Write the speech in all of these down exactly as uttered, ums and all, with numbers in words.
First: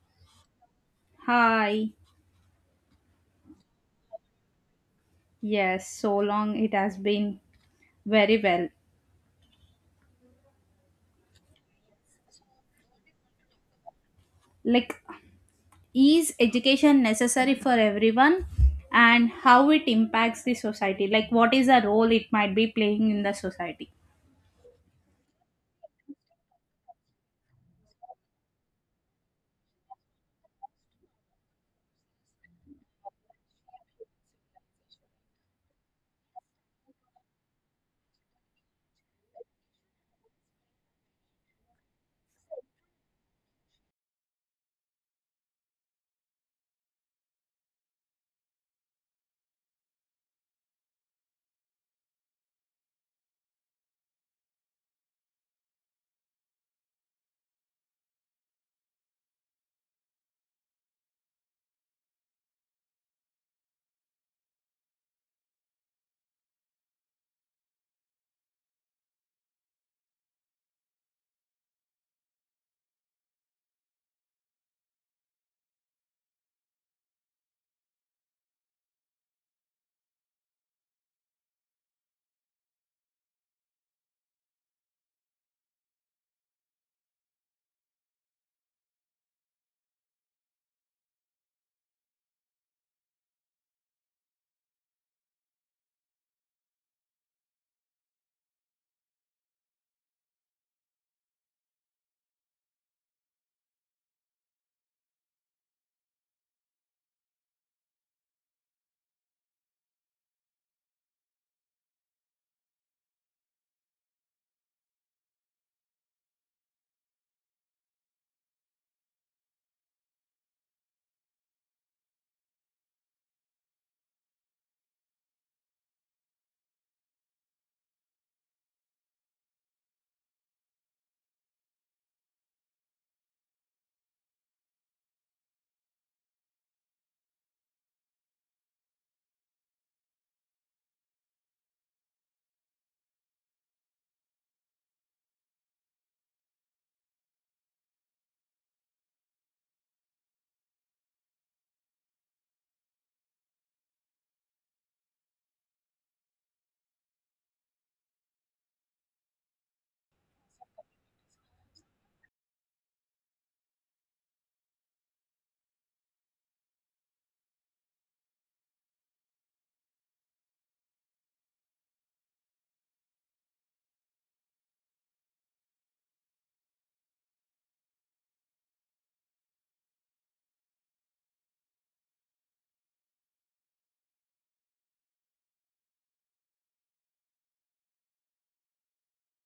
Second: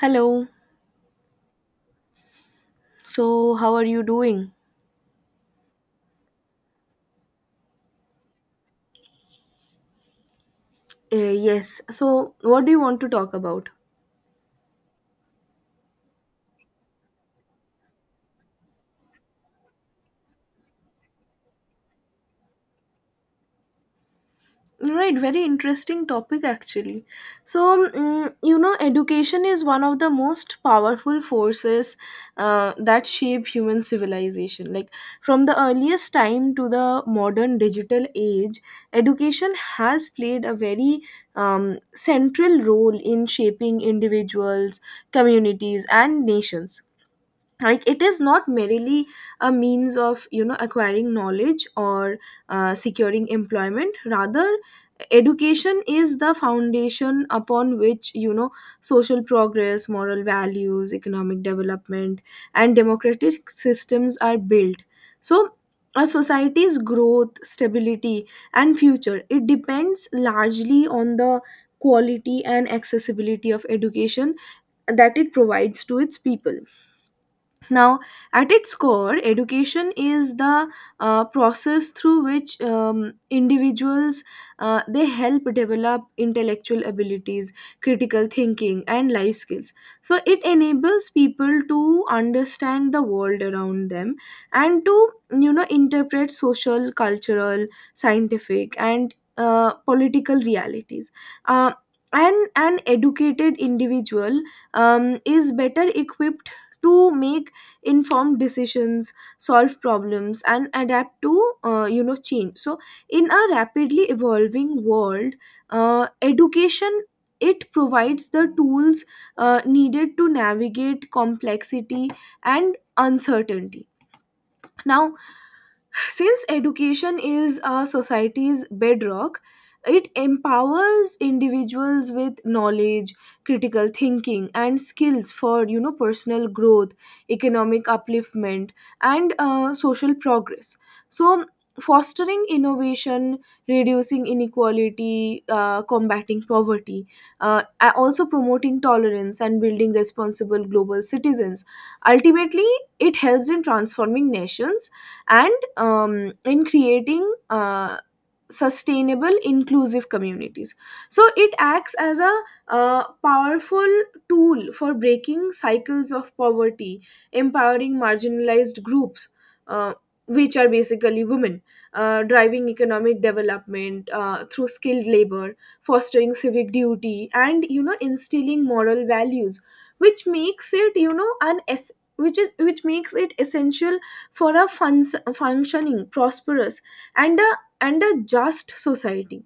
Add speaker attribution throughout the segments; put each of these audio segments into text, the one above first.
Speaker 1: Hello.
Speaker 2: Hi.
Speaker 1: So, how are you doing?
Speaker 2: Yes, so long it has been very well.
Speaker 1: Uh, yes. So, what do you want to talk about?
Speaker 2: Like, is education necessary for everyone and how it impacts the society? Like, what is the role it might be playing in the society?
Speaker 1: Right, very interesting topic actually. So, mm, you know, education is one of the most powerful forces uh, that shape human civilization. Like, from the earliest time to the modern digital age, education has played a very um, central role in shaping individuals, communities, and nations, like it is not merely a means of you know acquiring knowledge or uh, securing employment. Rather, education is the foundation upon which you know social progress, moral values, economic development, and democratic systems are built. So a society's growth, stability, and future, it depends largely on the quality and accessibility of education that it provides to its people. Now, at its core, education is the uh, process through which um, individuals, uh, they help develop intellectual abilities, critical thinking, and life skills. So it enables people to understand the world around them and to you know interpret social, cultural, scientific, and uh, political realities. Uh, and an educated individual um, is better equipped to make informed decisions, solve problems, and adapt to uh, you know change. So in a rapidly evolving world, uh, education, it provides the tools uh, needed to navigate complexity and uncertainty. Now, since education is a society's bedrock, it empowers individuals with knowledge, critical thinking, and skills for you know personal growth, economic upliftment, and uh, social progress. So, fostering innovation, reducing inequality, uh, combating poverty, uh, a- also promoting tolerance, and building responsible global citizens. Ultimately, it helps in transforming nations and um, in creating uh, sustainable, inclusive communities. So it acts as a uh, powerful tool for breaking cycles of poverty, empowering marginalized groups, uh, which are basically women, uh, driving economic development uh, through skilled labor, fostering civic duty, and you know instilling moral values, which makes it you know an es- which is which makes it essential for a fun- functioning, prosperous, and a and a just society.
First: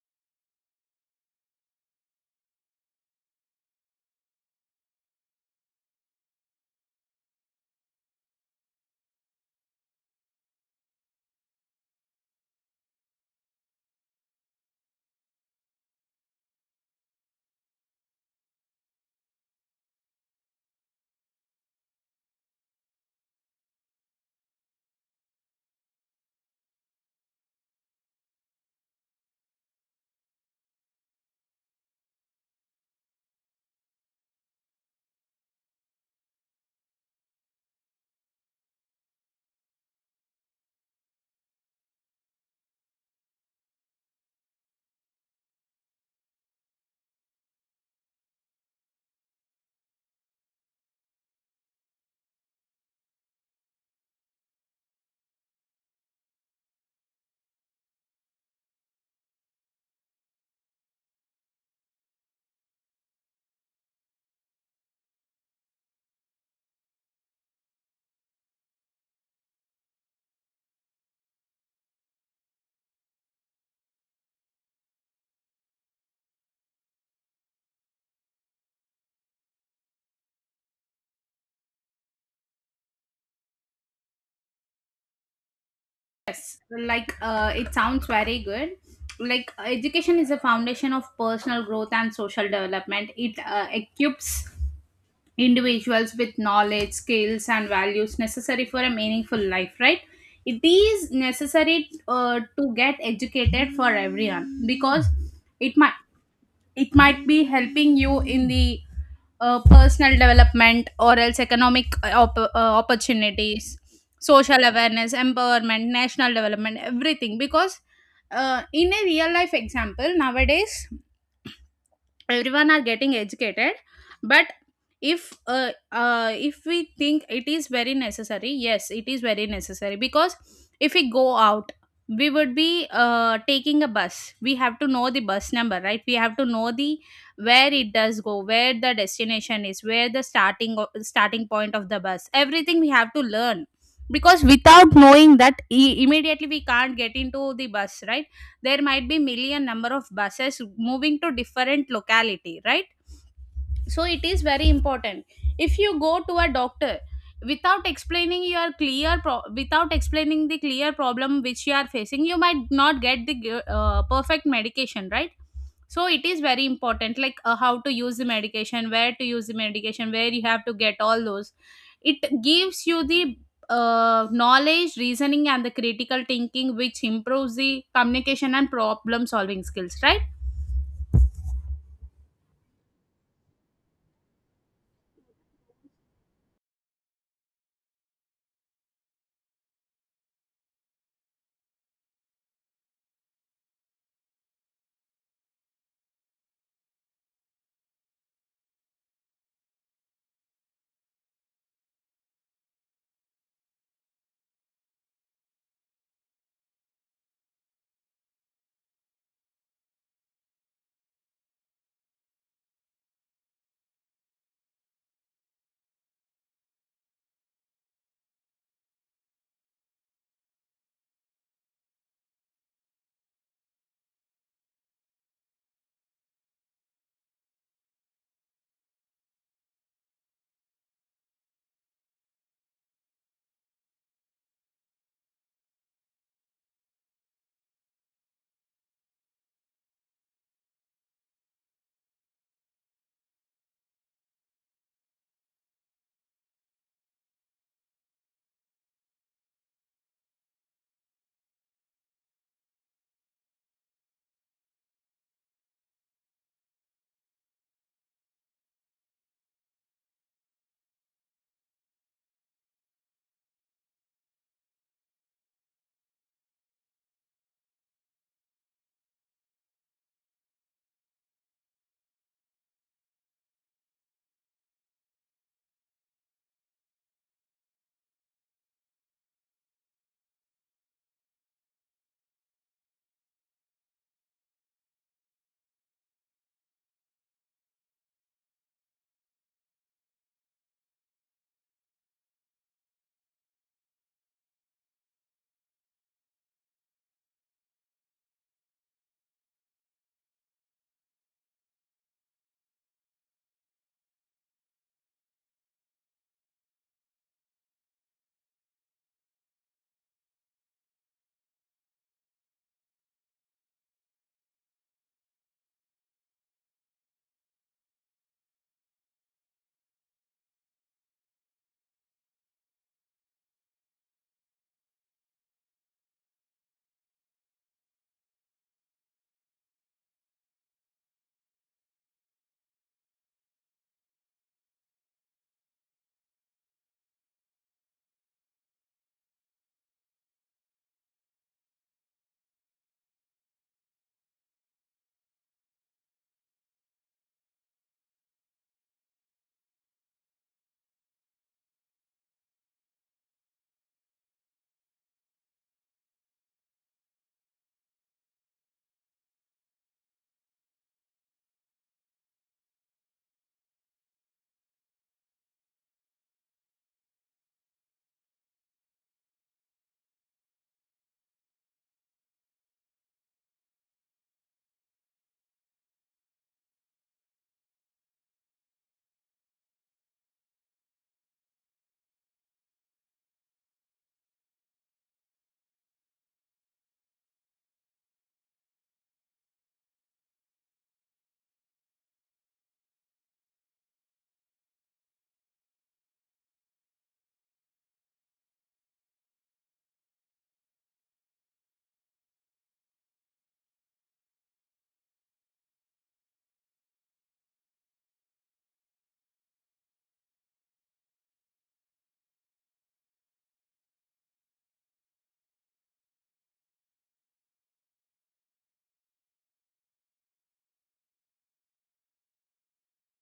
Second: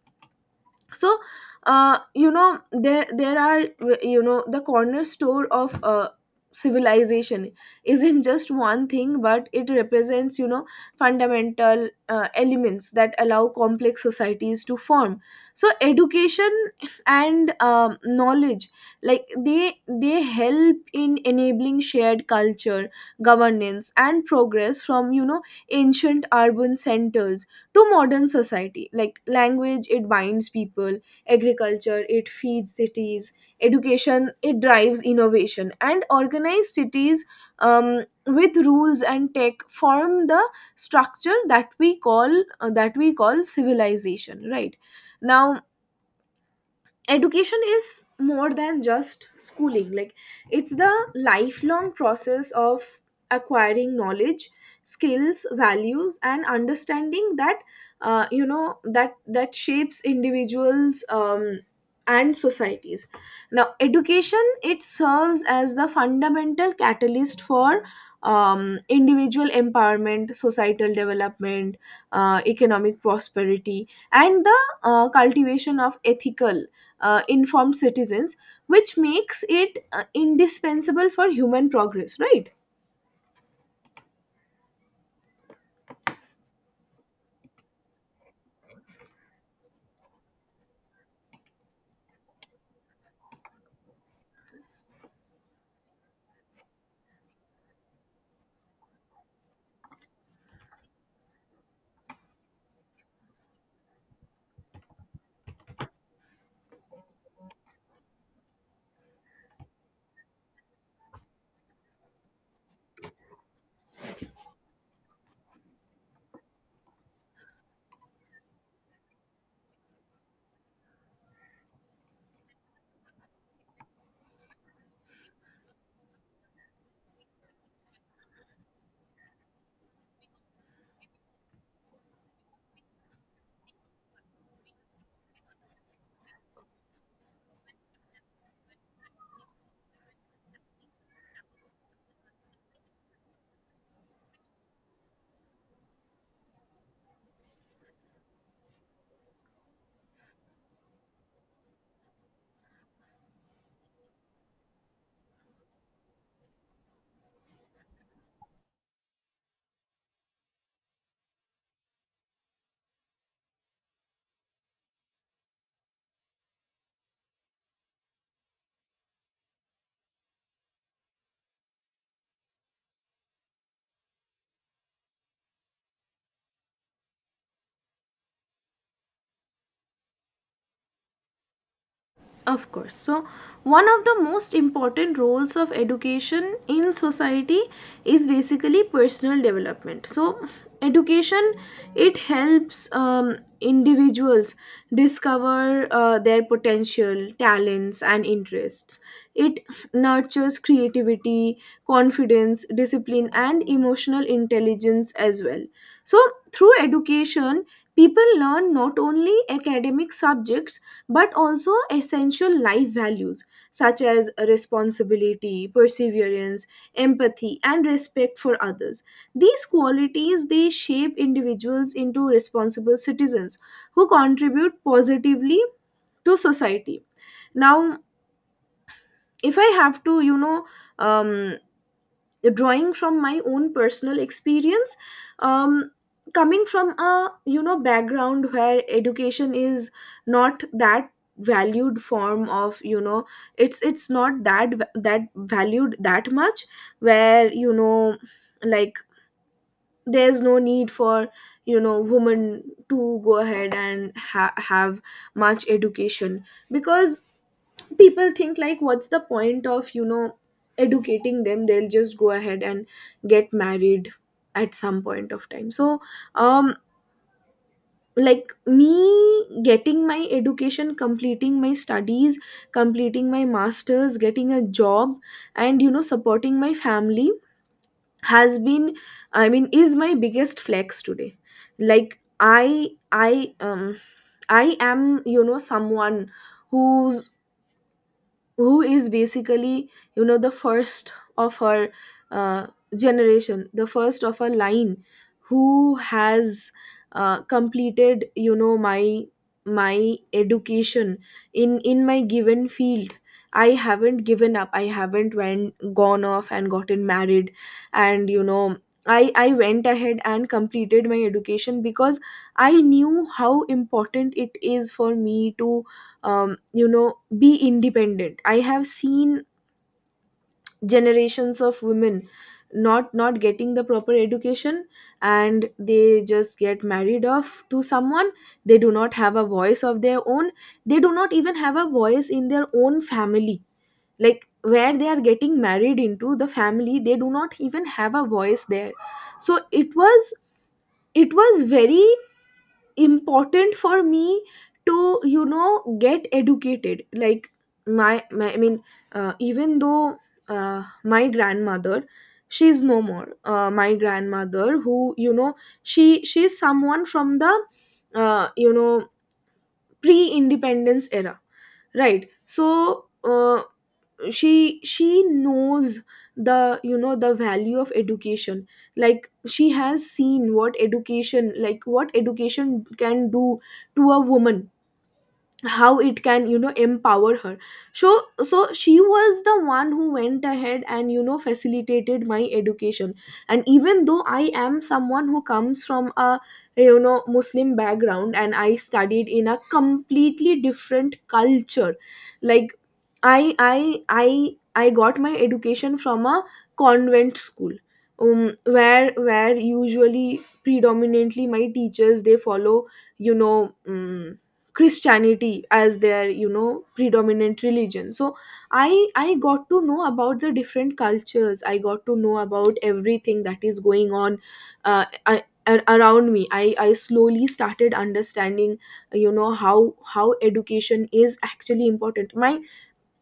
Speaker 1: So uh, you know there there are, you know the corner store of uh, civilization isn't just one thing, but it represents you know fundamental uh, elements that allow complex societies to form. So education and um, knowledge, like they they help in enabling shared culture, governance, and progress, from you know ancient urban centers to modern society. Like, language, it binds people; agriculture, it feeds cities; education, it drives innovation; and organized cities um, with rules and tech form the structure that we call uh, that we call civilization, right? Now, education is more than just schooling, like it's the lifelong process of acquiring knowledge, skills, values, and understanding that uh, you know that that shapes individuals um, and societies. Now, education, it serves as the fundamental catalyst for um, individual empowerment, societal development, uh, economic prosperity, and the uh, cultivation of ethical, uh, informed citizens, which makes it uh, indispensable for human progress, right?
Speaker 2: Yes, like, uh, it sounds very good. Like, education is a foundation of personal growth and social development. It uh, equips individuals with knowledge, skills, and values necessary for a meaningful life, right? It is necessary uh, to get educated for everyone because it might it might be helping you in the uh, personal development or else economic uh, op- uh, opportunities, social awareness, empowerment, national development, everything. Because uh, in a real life example nowadays everyone are getting educated, but if uh, uh, if we think it is very necessary, yes, it is very necessary, because if we go out, we would be uh, taking a bus. We have to know the bus number, right? We have to know the where it does go, where the destination is, where the starting o- starting point of the bus, everything we have to learn, because without knowing that, i- immediately we can't get into the bus, right? There might be million number of buses moving to different locality, right? So it is very important. If you go to a doctor without explaining your clear pro- without explaining the clear problem which you are facing, you might not get the uh, perfect medication, right? So it is very important, like, uh, how to use the medication, where to use the medication, where you have to get all those. It gives you the uh, knowledge, reasoning, and the critical thinking, which improves the communication and problem solving skills, right?
Speaker 1: Of course. So, one of the most important roles of education in society is basically personal development. So, education, it helps um, individuals discover uh, their potential, talents, and interests. It nurtures creativity, confidence, discipline, and emotional intelligence as well. So, Through education, people learn not only academic subjects, but also essential life values such as responsibility, perseverance, empathy, and respect for others. These qualities, they shape individuals into responsible citizens who contribute positively to society. Now, if I have to, you know, um, drawing from my own personal experience, um, coming from a you know background where education is not that valued form of, you know it's it's not that va- that valued that much, where you know like there's no need for you know women to go ahead and ha- have much education because people think like, what's the point of you know educating them, they'll just go ahead and get married at some point of time. So um like, me getting my education, completing my studies, completing my masters, getting a job, and you know supporting my family has been, I mean, is my biggest flex today. Like i i um, i am you know someone who's who is basically, you know the first of her uh, generation, the first of her line, who has uh, completed, you know my my education in in my given field. I haven't given up, I haven't went gone off and gotten married, and you know i i went ahead and completed my education because I knew how important it is for me to um, you know be independent. I have seen generations of women not not getting the proper education, and they just get married off to someone. They do not have a voice of their own, they do not even have a voice in their own family, like where they are getting married into, the family, they do not even have a voice there. So it was it was very important for me to you know get educated. Like my, my I mean uh, even though, uh, my grandmother, she's no more, uh, my grandmother, who, you know she she's someone from the uh, you know pre independence era, right? So uh, she she knows the, you know the value of education, like she has seen what education, like what education can do to a woman, how it can you know empower her. So so she was the one who went ahead and you know facilitated my education. And even though I am someone who comes from a you know muslim background, and I studied in a completely different culture, like i i i i got my education from a convent school, um, where where usually predominantly my teachers, they follow you know um, christianity as their you know predominant religion. So i i got to know about the different cultures, I got to know about everything that is going on uh, I, a- around me. I i slowly started understanding you know how how education is actually important. my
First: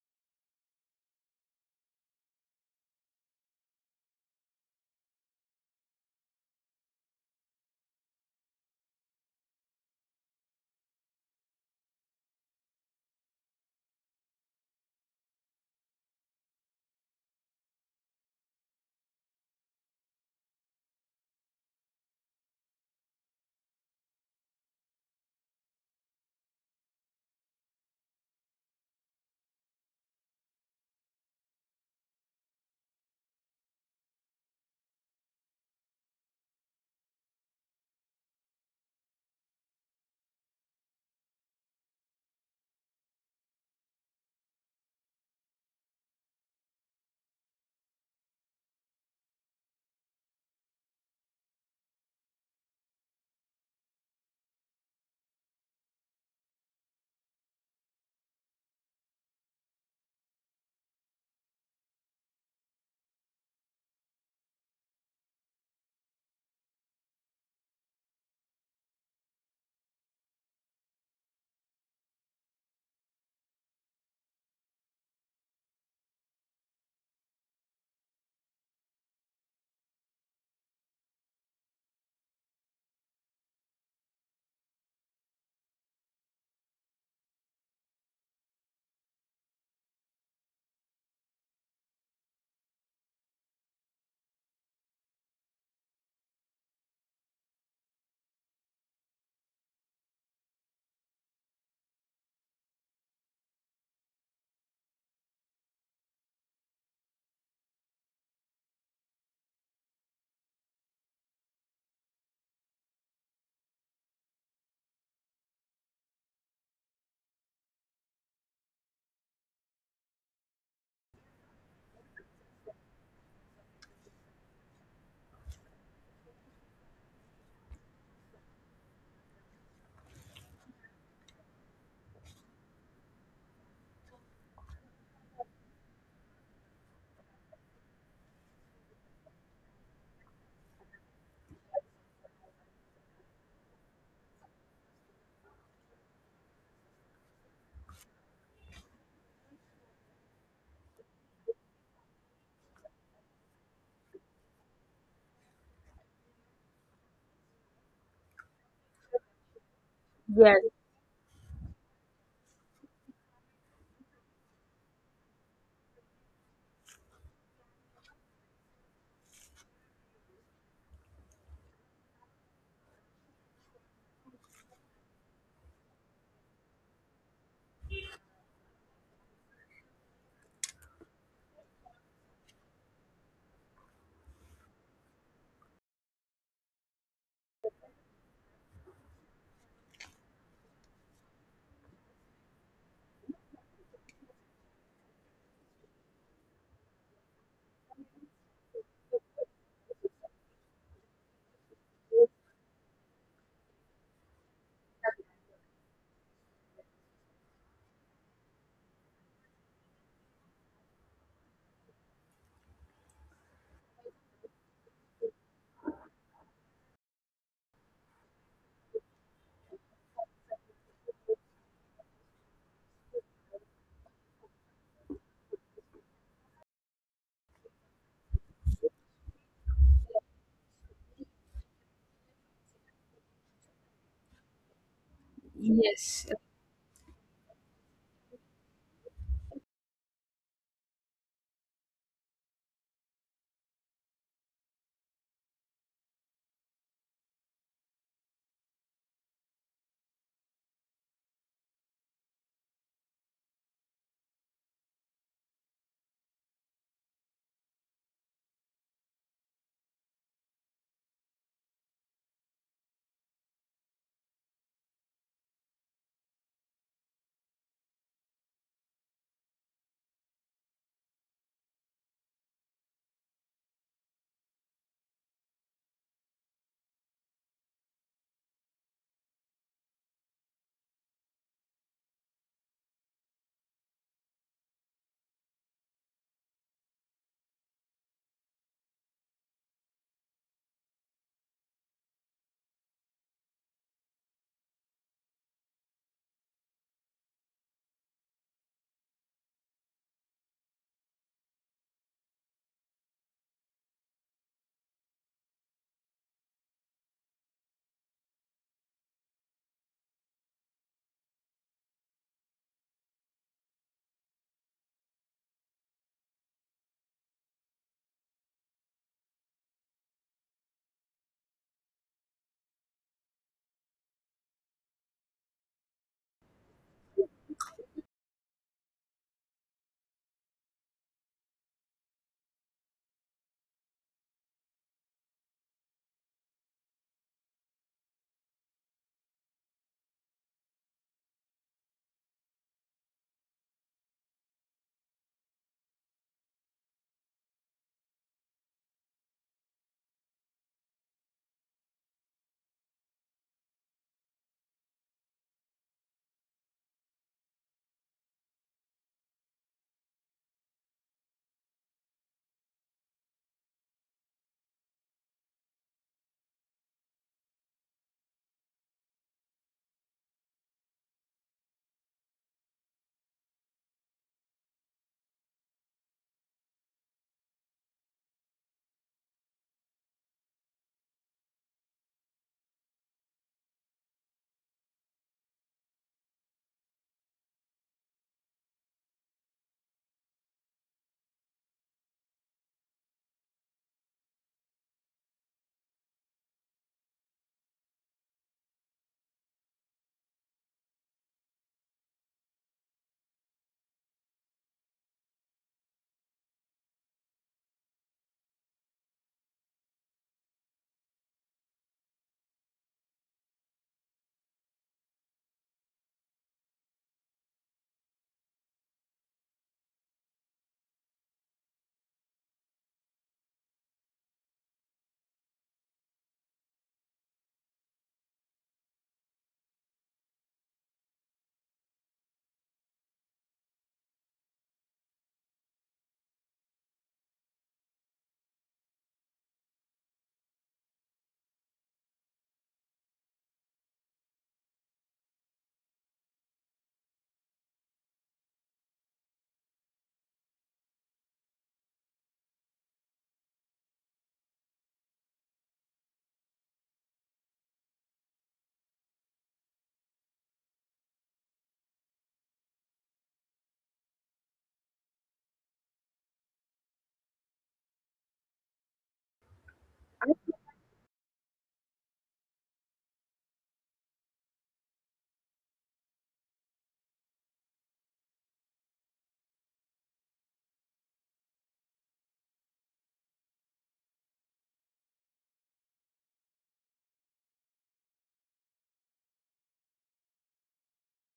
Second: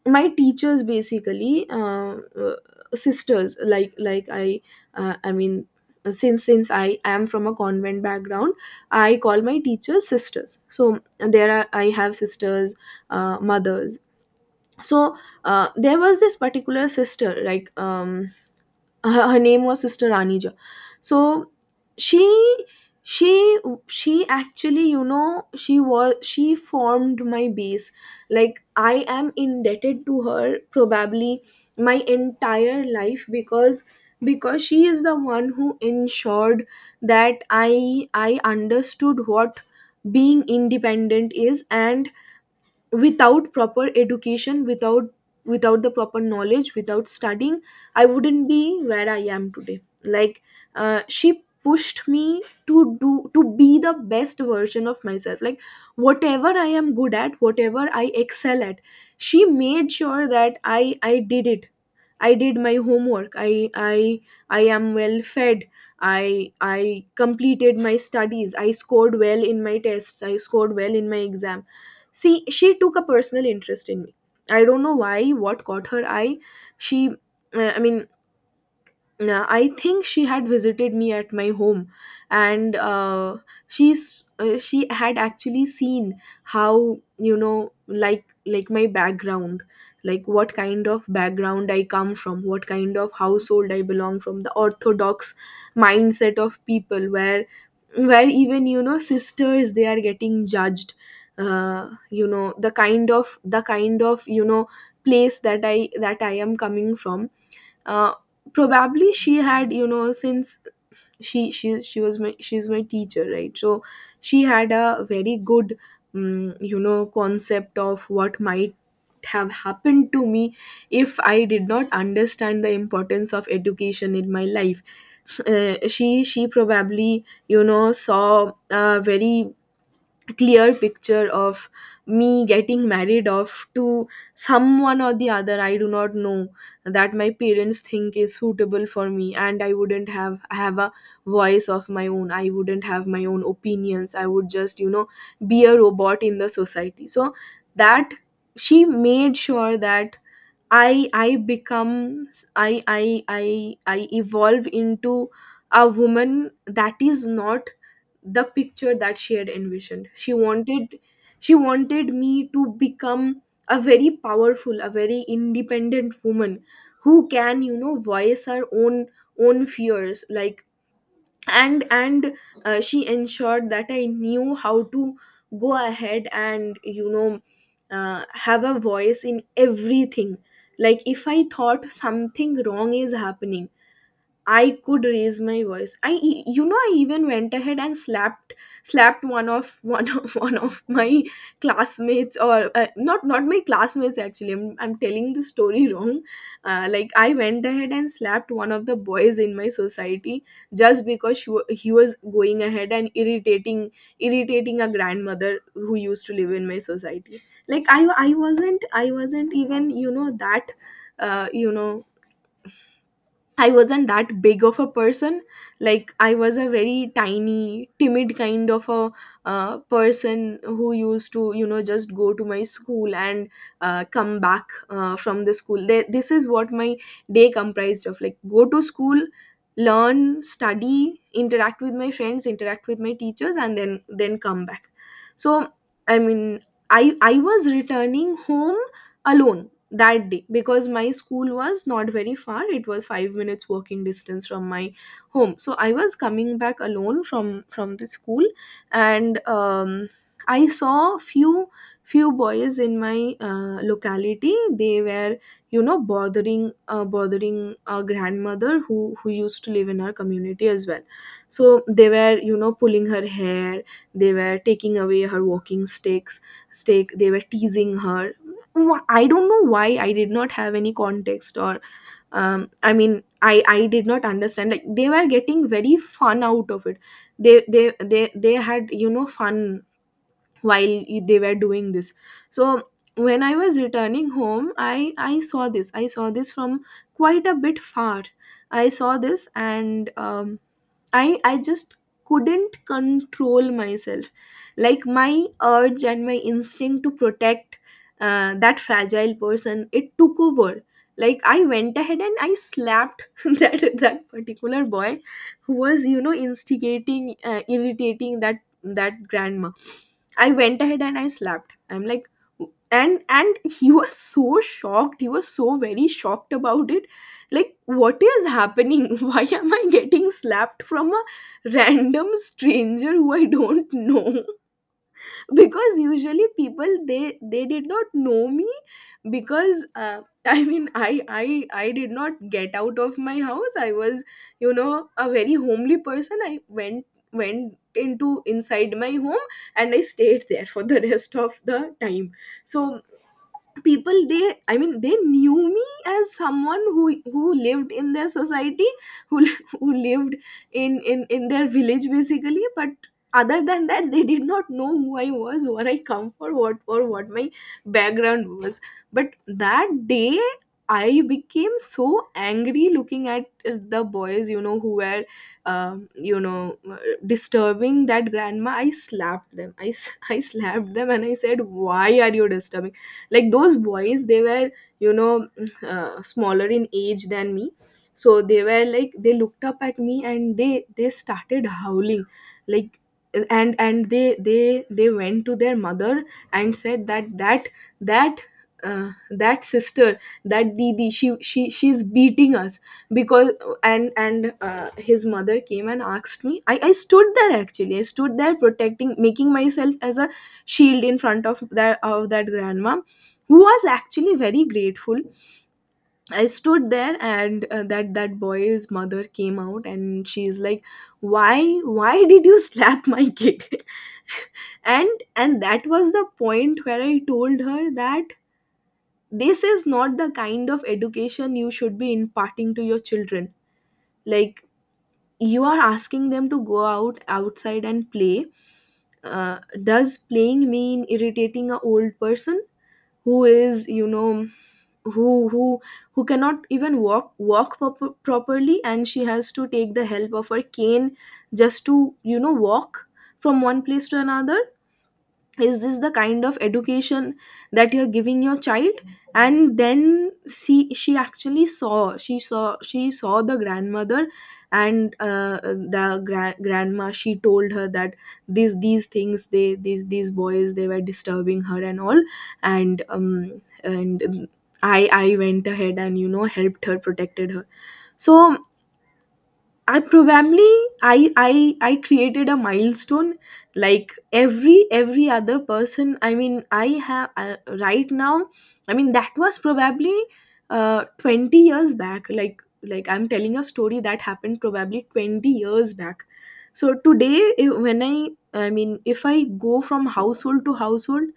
Speaker 1: my teachers, basically, uh, uh, sisters, like like i uh, i mean uh, since since I am from a convent background, I call my teachers sisters. So there are, I have sisters, uh, mothers. So uh, there was this particular sister, like, um, her, her name was Sister Anija. So she, she she actually, you know she was she formed my base, like I am indebted to her probably my entire life, because because she is the one who ensured that i i understood what being independent is, and without proper education, without without the proper knowledge, without studying, I wouldn't be where I am today. Like uh, she pushed me to do to be the best version of myself, like whatever I am good at, whatever I excel at, she made sure that i i did it. I did my homework, I i i am well fed, i i completed my studies, I scored well in my tests, I scored well in my exam. See, she took a personal interest in me, I don't know why, what caught her eye. She uh, i mean uh, I think she had visited me at my home, and uh, she's uh, she had actually seen how, you know like like my background, like what kind of background I come from, what kind of household I belong from, the orthodox mindset of people, where where even, you know sisters, they are getting judged, uh you know the kind of the kind of you know place that i that I am coming from. uh, Probably she had, you know since she she she was my she's my teacher, right? So she had a very good um, you know concept of what might have happened to me if I did not understand the importance of education in my life. uh, she she probably, you know saw a very clear picture of me getting married off to someone or the other, I do not know, that my parents think is suitable for me, and I wouldn't have I have a voice of my own, I wouldn't have my own opinions, I would just, you know be a robot in the society. So that she made sure that I I become i i i i evolve into a woman, that is not the picture that she had envisioned. she
Speaker 2: Yes.
Speaker 1: wanted she wanted me to become a very powerful, a very independent woman, who can, you know voice her own, own fears, like, and and uh, she ensured that I knew how to go ahead and, you know uh, have a voice in everything. Like, if I thought something wrong is happening, I could raise my voice. I, e- you know, I even went ahead and slapped, slapped one of, one of one of my classmates, or uh, not, not my classmates. Actually, I'm, I'm telling the story wrong. Uh, like I went ahead and slapped one of the boys in my society just because she, wa- he was going ahead and irritating, irritating a grandmother who used to live in my society. Like I, I wasn't, I wasn't even, you know, that, uh, you know I wasn't that big of a person. Like I was a very tiny, timid kind of a uh, person who used to, you know, just go to my school and uh, come back uh, from the school. Th- this is what my day comprised of. Like go to school, learn, study, interact with my friends, interact with my teachers, and then then come back. So, I
Speaker 2: Yes.
Speaker 1: mean, I I was returning home alone that day because my school was not very far. It was 5 minutes walking distance from my home, so I was coming back alone from from the school. And um, I saw few few boys in my uh, locality. They were, you know bothering, uh, bothering a grandmother who who used to live in our community as well. So they were, you know pulling her hair. They were taking away her walking sticks, stake, they were teasing her. Wh- I don't know why. I did not have any context, or um, I mean, I I did not understand. Like they were getting very fun out of it. They they they they had, you know fun while y- they were doing this. So when I was returning home, I I saw this. I saw this from quite a bit far. I saw this, and um, I I just couldn't control myself. Like my urge and my instinct to protect uh, that fragile person, it took over. Like I went ahead and I slapped that that particular boy who was, you know instigating, uh, irritating that that grandma. I went ahead and I slapped. I'm like, and and he was so shocked. He was so very shocked about it. Like, what is happening? Why am I getting slapped from a random stranger who I don't know? Because usually people, they they did not know me. Because uh, I mean, I, I i did not get out of my house. I was, you know a very homely person. I went went into inside my home and I stayed there for the rest of the time. So people, they, I mean, they knew me as someone who who lived in their society, who who lived in in in their village, basically. But other than that, they did not know who I was, what I come for, what, or what my background was. But that day, I became so angry looking at the boys, you know who were, um, you know disturbing that grandma. I slapped them. i s- I slapped them and I said, why are you disturbing? Like those boys, they were, you know uh, smaller in age than me. So they were like, they looked up at me and they they started howling, like. And and they they they went to their mother and said that, that that uh, that sister, that didi, she she she's beating us. Because, and and uh, his mother came and asked me. I i stood there. Actually, I stood there protecting, making myself as a shield in front of that, of that grandma, who was actually very grateful. I stood there and, uh, that that boy's mother came out and she's like, why why did you slap my kid? and and that was the point where I told her that this is not the kind of education you should be imparting to your children. Like, you are asking them to go out outside and play. Uh, does playing mean irritating a old person who is, you know who who who cannot even walk walk proper properly, and she has to take the help of her cane just to, you know walk from one place to another. Is this the kind of education that you're giving your child? And then she she actually saw she saw she saw the grandmother. And uh, the gra- grandma, she told her that these these things, they, these these boys, they were disturbing her and all. And um and i i went ahead and, you know helped her, protected her. So I probably, I I I created a milestone. Like every every other person. I mean, I have, uh, right now. I mean, that was probably uh, twenty years back. Like like I'm telling a story that happened probably twenty years back. So today, if, when I I mean, if I go from household to household,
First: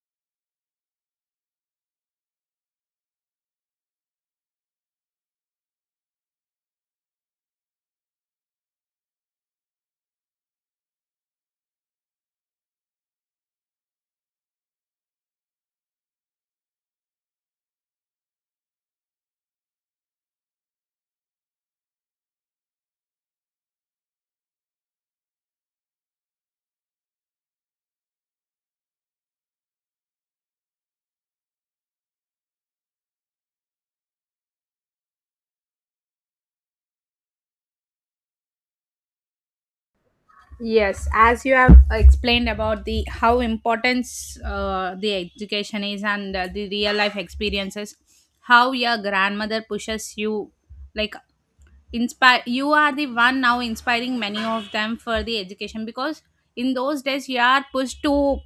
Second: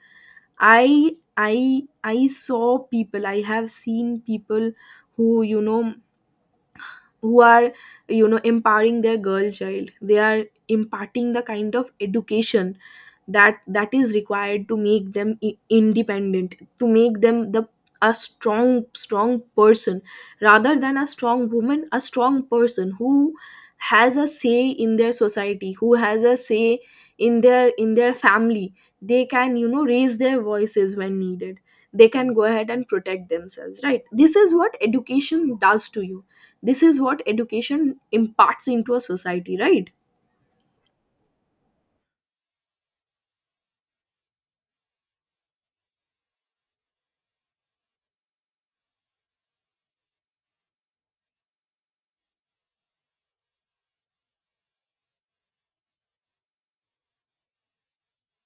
Speaker 1: I I I saw people. I have seen people who, you know who are, you know empowering their girl child. They are imparting the kind of education that that is required to make them i- independent, to make them the a strong strong person, rather than a strong woman, a strong person who has a say in their society, who has a say in their, in their family. They can, you know raise their voices when needed. They can go ahead and protect themselves, right? This is what education does to you. This is what education imparts into a society, right?
Speaker 2: Yes, as you have explained about the how importance uh, the education is and uh, the real life experiences, how your grandmother pushes you, like, inspire, you are the one now inspiring many of them for the education, because in those days you are pushed to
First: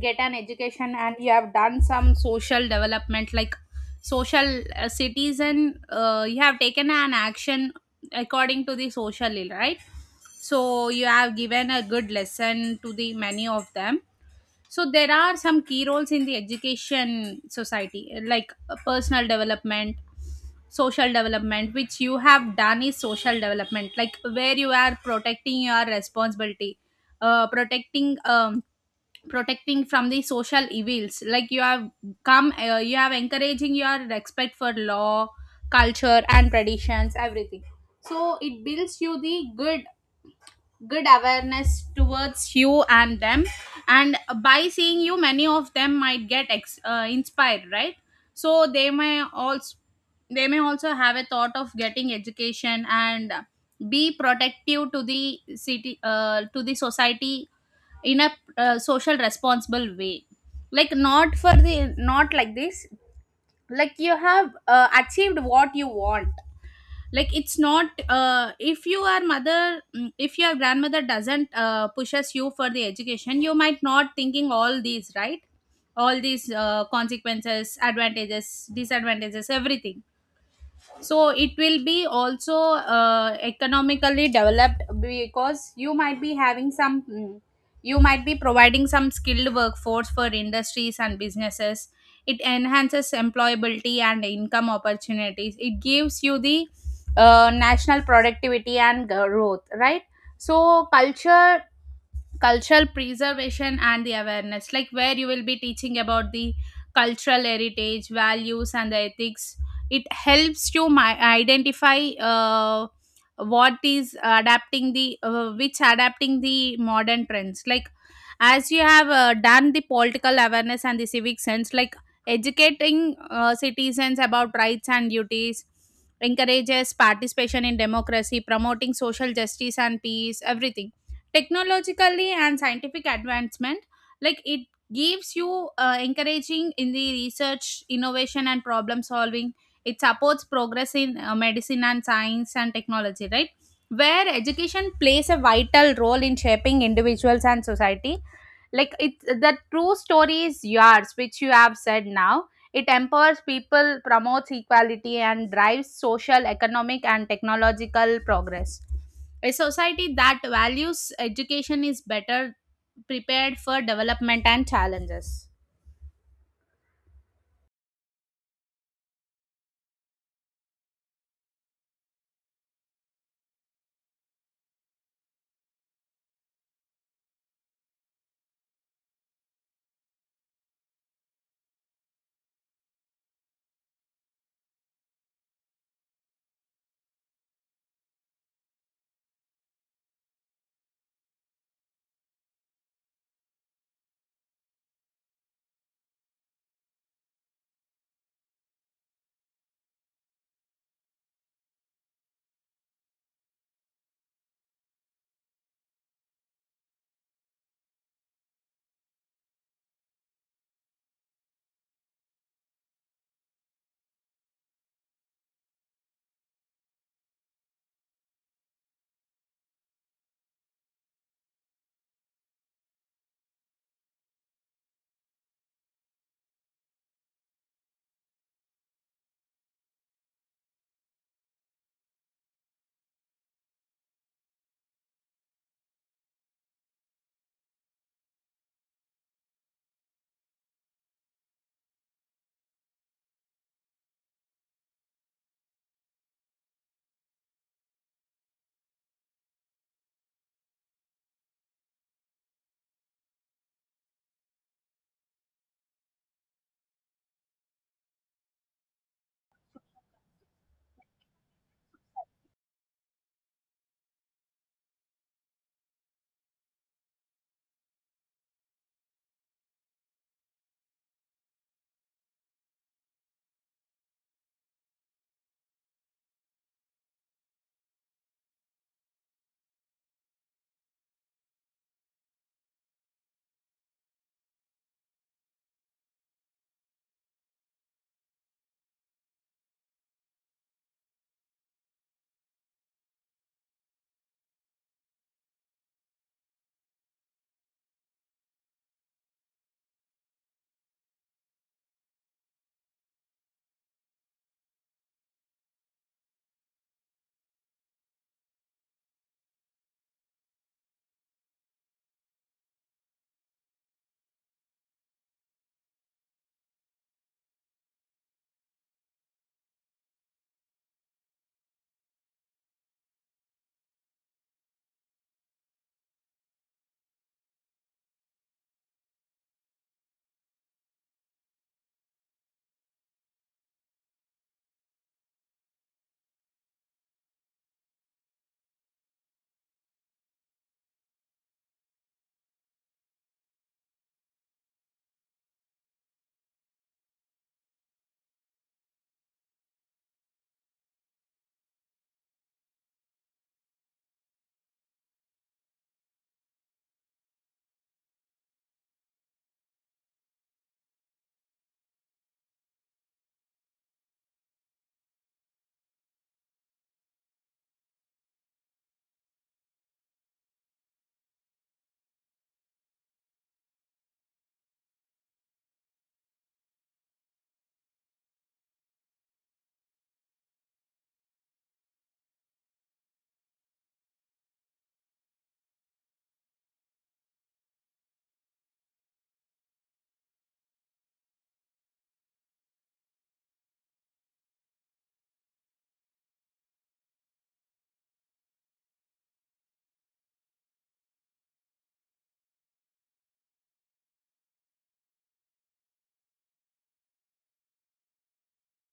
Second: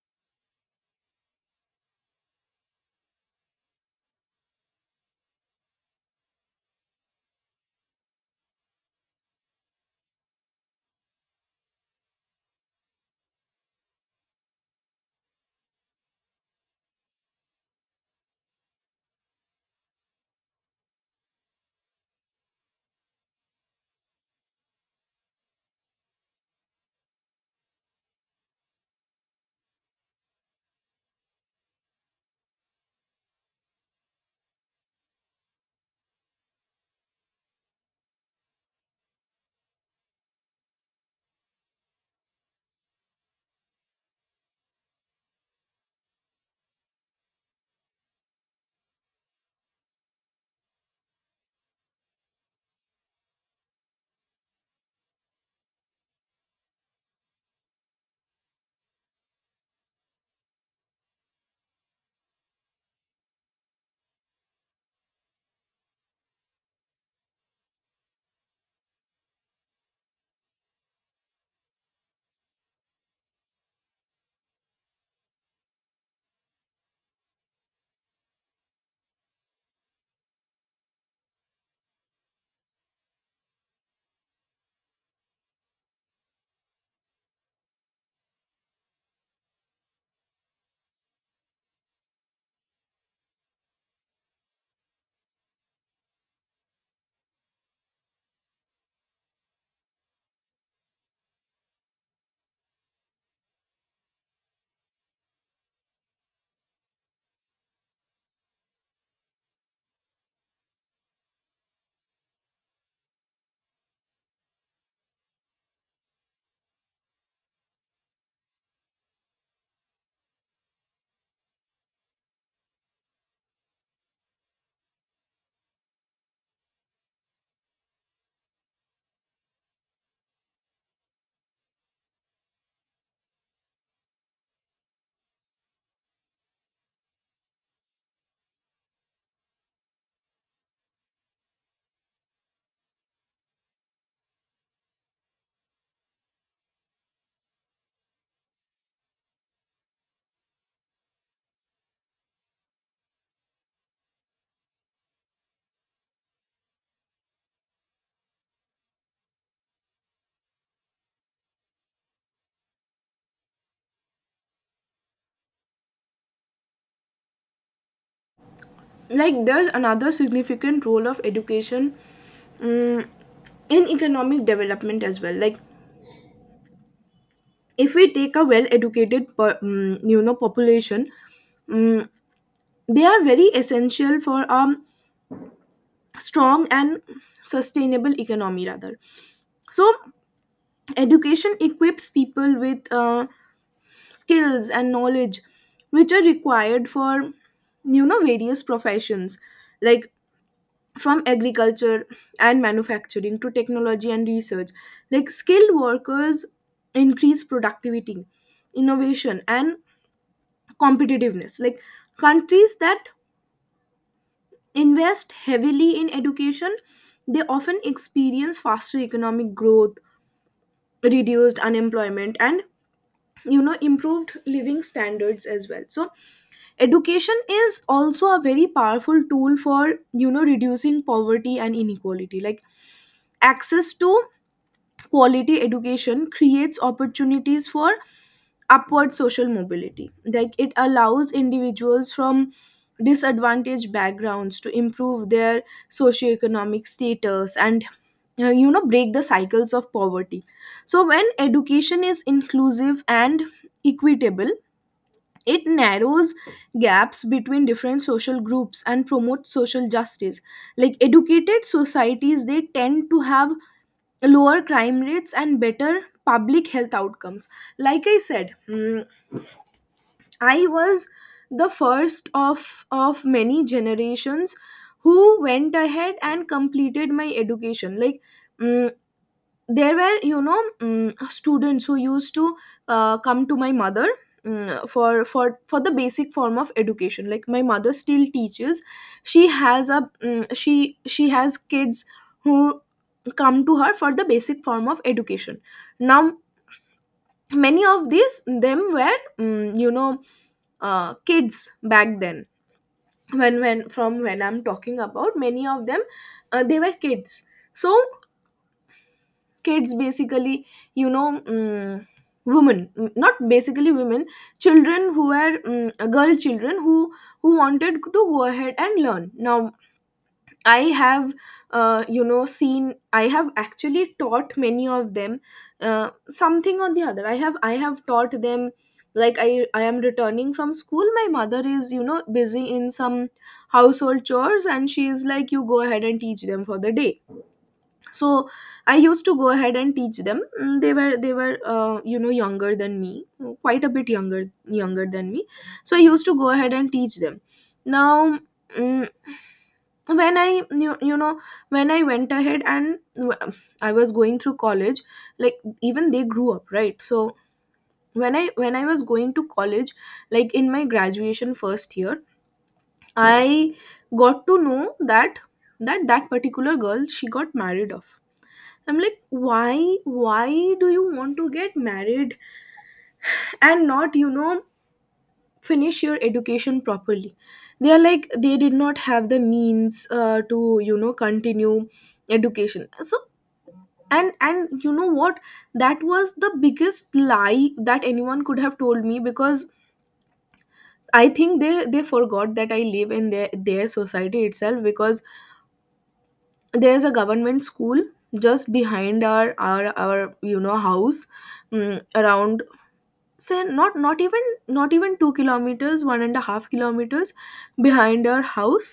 Speaker 2: get an education, and you have done some social development, like social uh, citizen, uh, you have taken an action according to the social ill, right? So you have given a good lesson to the many of them. So there are some key roles in the education society, like uh, personal development, social development, which you have done is social development, like where you are protecting your responsibility, uh, protecting um, protecting from the social evils. Like you have come, uh, you have encouraging your respect for law, culture, and traditions, everything. So it builds you the good good awareness towards you and them, and by seeing you many of them might get ex- uh, inspired, right? So they may also they may also have a thought of getting education and be protective to the city, uh, to the society in a uh, social responsible way, like not for the not like this, like you have uh, achieved what you want. Like it's not uh, if your mother, mm, if your grandmother doesn't uh, pushes you for the education, you might not thinking all these, right? All these uh, consequences, advantages, disadvantages, everything. So it will be also uh, economically developed, because you might be having some mm, you might be providing some skilled workforce for industries and businesses. It enhances employability and income opportunities. It gives you the uh, national productivity and uh, growth, right? So culture cultural preservation and the awareness, like where you will be teaching about the cultural heritage, values, and the ethics. It helps you mi- identify uh, what is adapting the uh, which adapting the modern trends, like as you have uh, done the political awareness and the civic sense, like educating uh, citizens about rights and duties, encourages participation in democracy, promoting social justice and peace, everything. Technologically and scientific advancement, like it gives you uh, encouraging in the research, innovation, and problem solving. It supports progress in uh, medicine and science and technology, right? Where education plays a vital role in shaping individuals and society, like it's the true story is yours which you have said now. It empowers people, promotes equality, and drives social, economic, and technological progress. A society that values education is better prepared for development and challenges.
Speaker 1: Like, there's another significant role of education, um, in economic development as well. Like, if we take a well educated, um, you know population, um, they are very essential for a strong and sustainable economy, rather. So education equips people with, uh, skills and knowledge which are required for, you know various professions, like from agriculture and manufacturing to technology and research. Like, skilled workers increase productivity, innovation, and competitiveness. Like, countries that invest heavily in education, they often experience faster economic growth, reduced unemployment, and, you know improved living standards as well. So education is also a very powerful tool for, you know reducing poverty and inequality. Like, access to quality education creates opportunities for upward social mobility. Like, it allows individuals from disadvantaged backgrounds to improve their socioeconomic status and, uh, you know break the cycles of poverty. So when education is inclusive and equitable, it narrows gaps between different social groups and promotes social justice. Like, educated societies, they tend to have lower crime rates and better public health outcomes. Like I said, mm, I was the first of of many generations who went ahead and completed my education. Like, mm, there were, you know mm students who used to, uh, come to my mother, mm, for for for the basic form of education. Like, my mother still teaches. She has a mm, she she has kids who come to her for the basic form of education now. Many of these them were, mm, you know uh, kids back then. When when from when I'm talking about many of them, uh, they were kids. So kids, basically, you know mm women, mm, not basically women, children who were, mm, uh, girl children who who wanted to go ahead and learn. Now, I have, uh, you know seen. I have actually taught many of them, uh, something or the other. I have i have taught them. Like, i i am returning from school, my mother is, you know busy in some household chores, and she is like, you go ahead and teach them for the day. So I used to go ahead and teach them. Mm, they were, they were uh, you know younger than me. Quite a bit younger, younger than me. So I used to go ahead and teach them. Now, mm, when I you, you know when I went ahead and w- I was going through college. Like, even they grew up, right? So when I, when i was going to college, like in my graduation first year, I got to know that, that that particular girl, she got married off. I'm like, why, why do you want to get married and not, you know, finish your education properly? They are like, they did not have the means, uh, to, you know, continue education. So, and and you know what? That was the biggest lie that anyone could have told me, because I think they they forgot that I live in their their society itself. Because there's a government school just behind our our our, you know house, mm, around. So not not even not even two kilometers, one and a half kilometers behind our house,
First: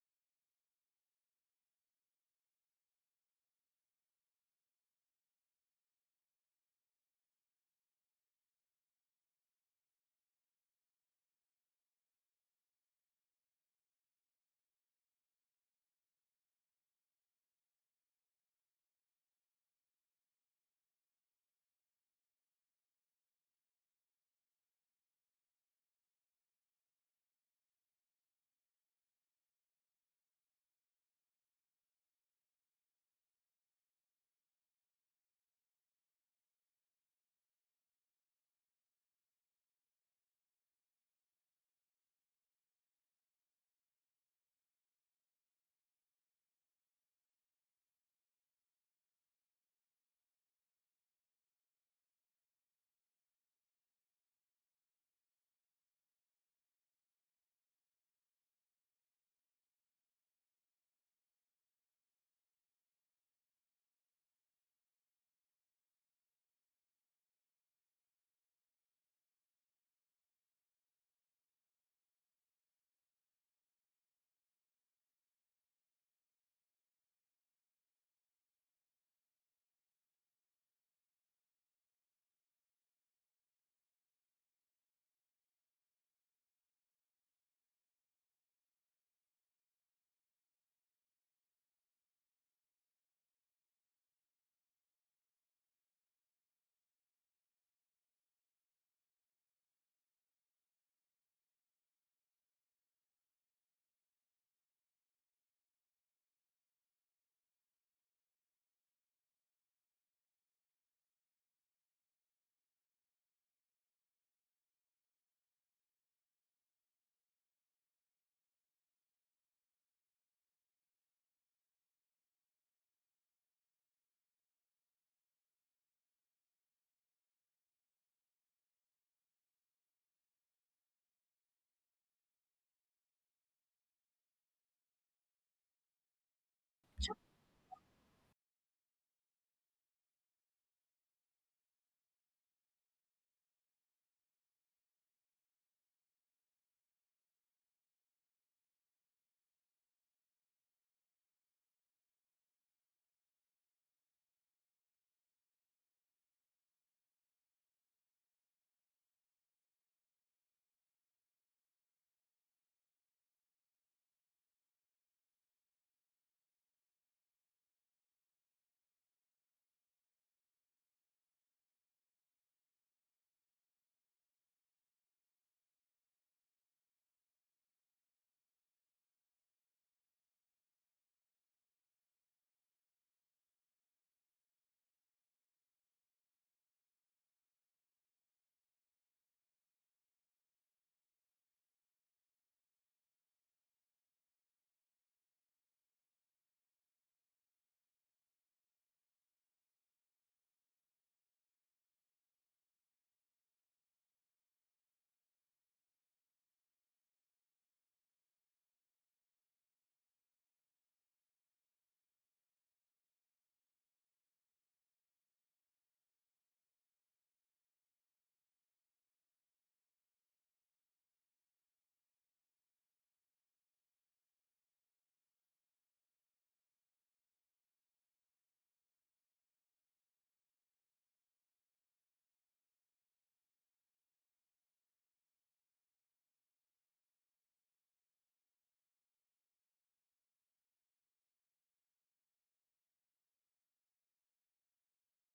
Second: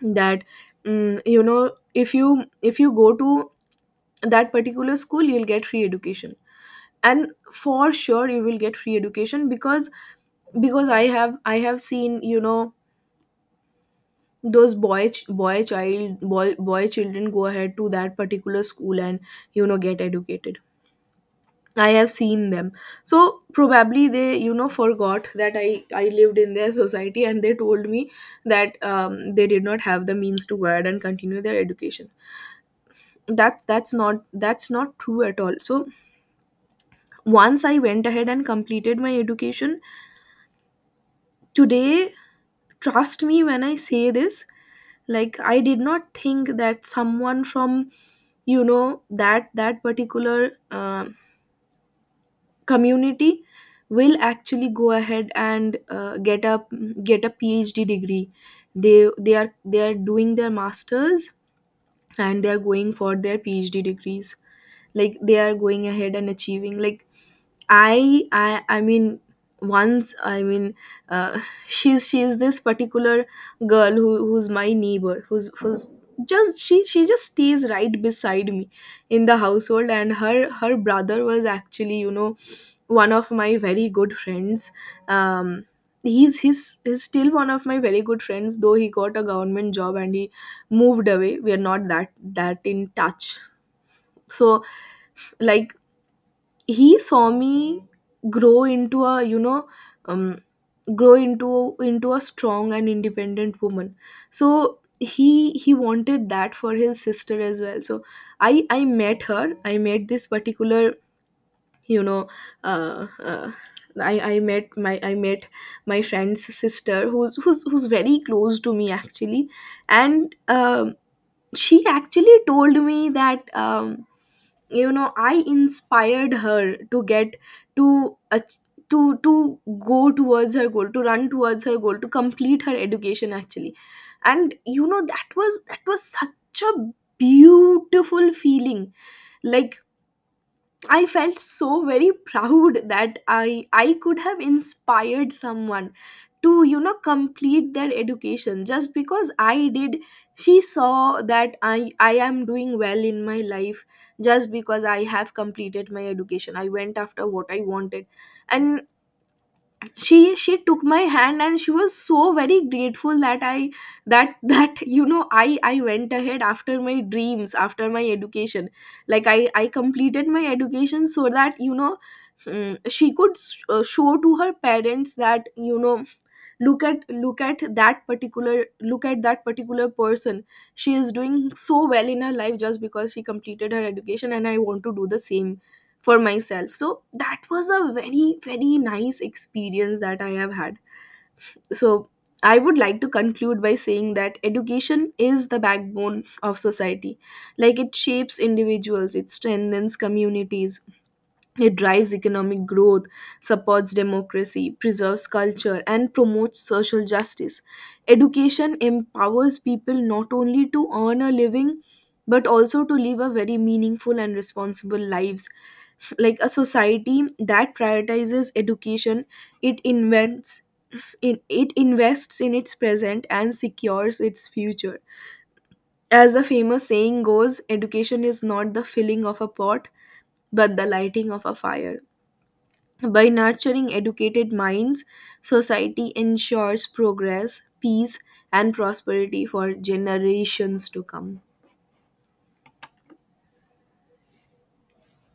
Speaker 1: that, mm, you know if you, if you go to that particular school, you'll get free education. And for sure you will get free education, because because i have i have seen, you know those boy ch- boy child boy, boy children go ahead to that particular school and, you know get educated. I have seen them. So probably they, you know, forgot that I I lived in their society, and they told me that, um, they did not have the means to go ahead and continue their education. That's that's not that's not true at all. So once I went ahead and completed my education today, trust me when I say this, like, I did not think that someone from, you know that that particular um community will actually go ahead and, uh, get a, get a PhD degree. They they are they are doing their masters, and they are going for their PhD degrees. Like, they are going ahead and achieving. Like, I I I mean once I mean uh, she's she's this particular girl who who's my neighbor, who's who's just, she she just stays right beside me in the household. And her her brother was actually, you know one of my very good friends. um he's he's, he's still one of my very good friends, though he got a government job and he moved away. We are not that that in touch. So like, he saw me grow into a you know um, grow into into a strong and independent woman. So he he wanted that for his sister as well. So i i met her. I met this particular you know uh, uh, I, I met my I met my friend's sister, who's who's who's very close to me, actually. And um, she actually told me that, um, you know I inspired her to get, to ach- to to go towards her goal, to run towards her goal, to complete her education, actually. And, you know that was, that was such a beautiful feeling. Like, I felt so very proud that I I could have inspired someone to, you know complete their education just because I did. She saw that I I am doing well in my life just because I have completed my education. I went after what I wanted. And she she took my hand, and she was so very grateful that I that that you know i i went ahead after my dreams, after my education. Like, i i completed my education so that, you know mm, she could, s- uh, show to her parents that, you know look at, look at that particular look at that particular person. She is doing so well in her life just because she completed her education, and I want to do the same for myself. So that was a very, very nice experience that I have had. So I would like to conclude by saying that education is the backbone of society. Like, it shapes individuals, it strengthens communities, it drives economic growth, supports democracy, preserves culture, and promotes social justice. Education empowers people not only to earn a living, but also to live a very meaningful and responsible lives. Like, a society that prioritizes education, it invents in it invests in its present and secures its future. As the famous saying goes, education is not the filling of a pot, but the lighting of a fire. By nurturing educated minds, society ensures progress, peace, and prosperity for generations to come.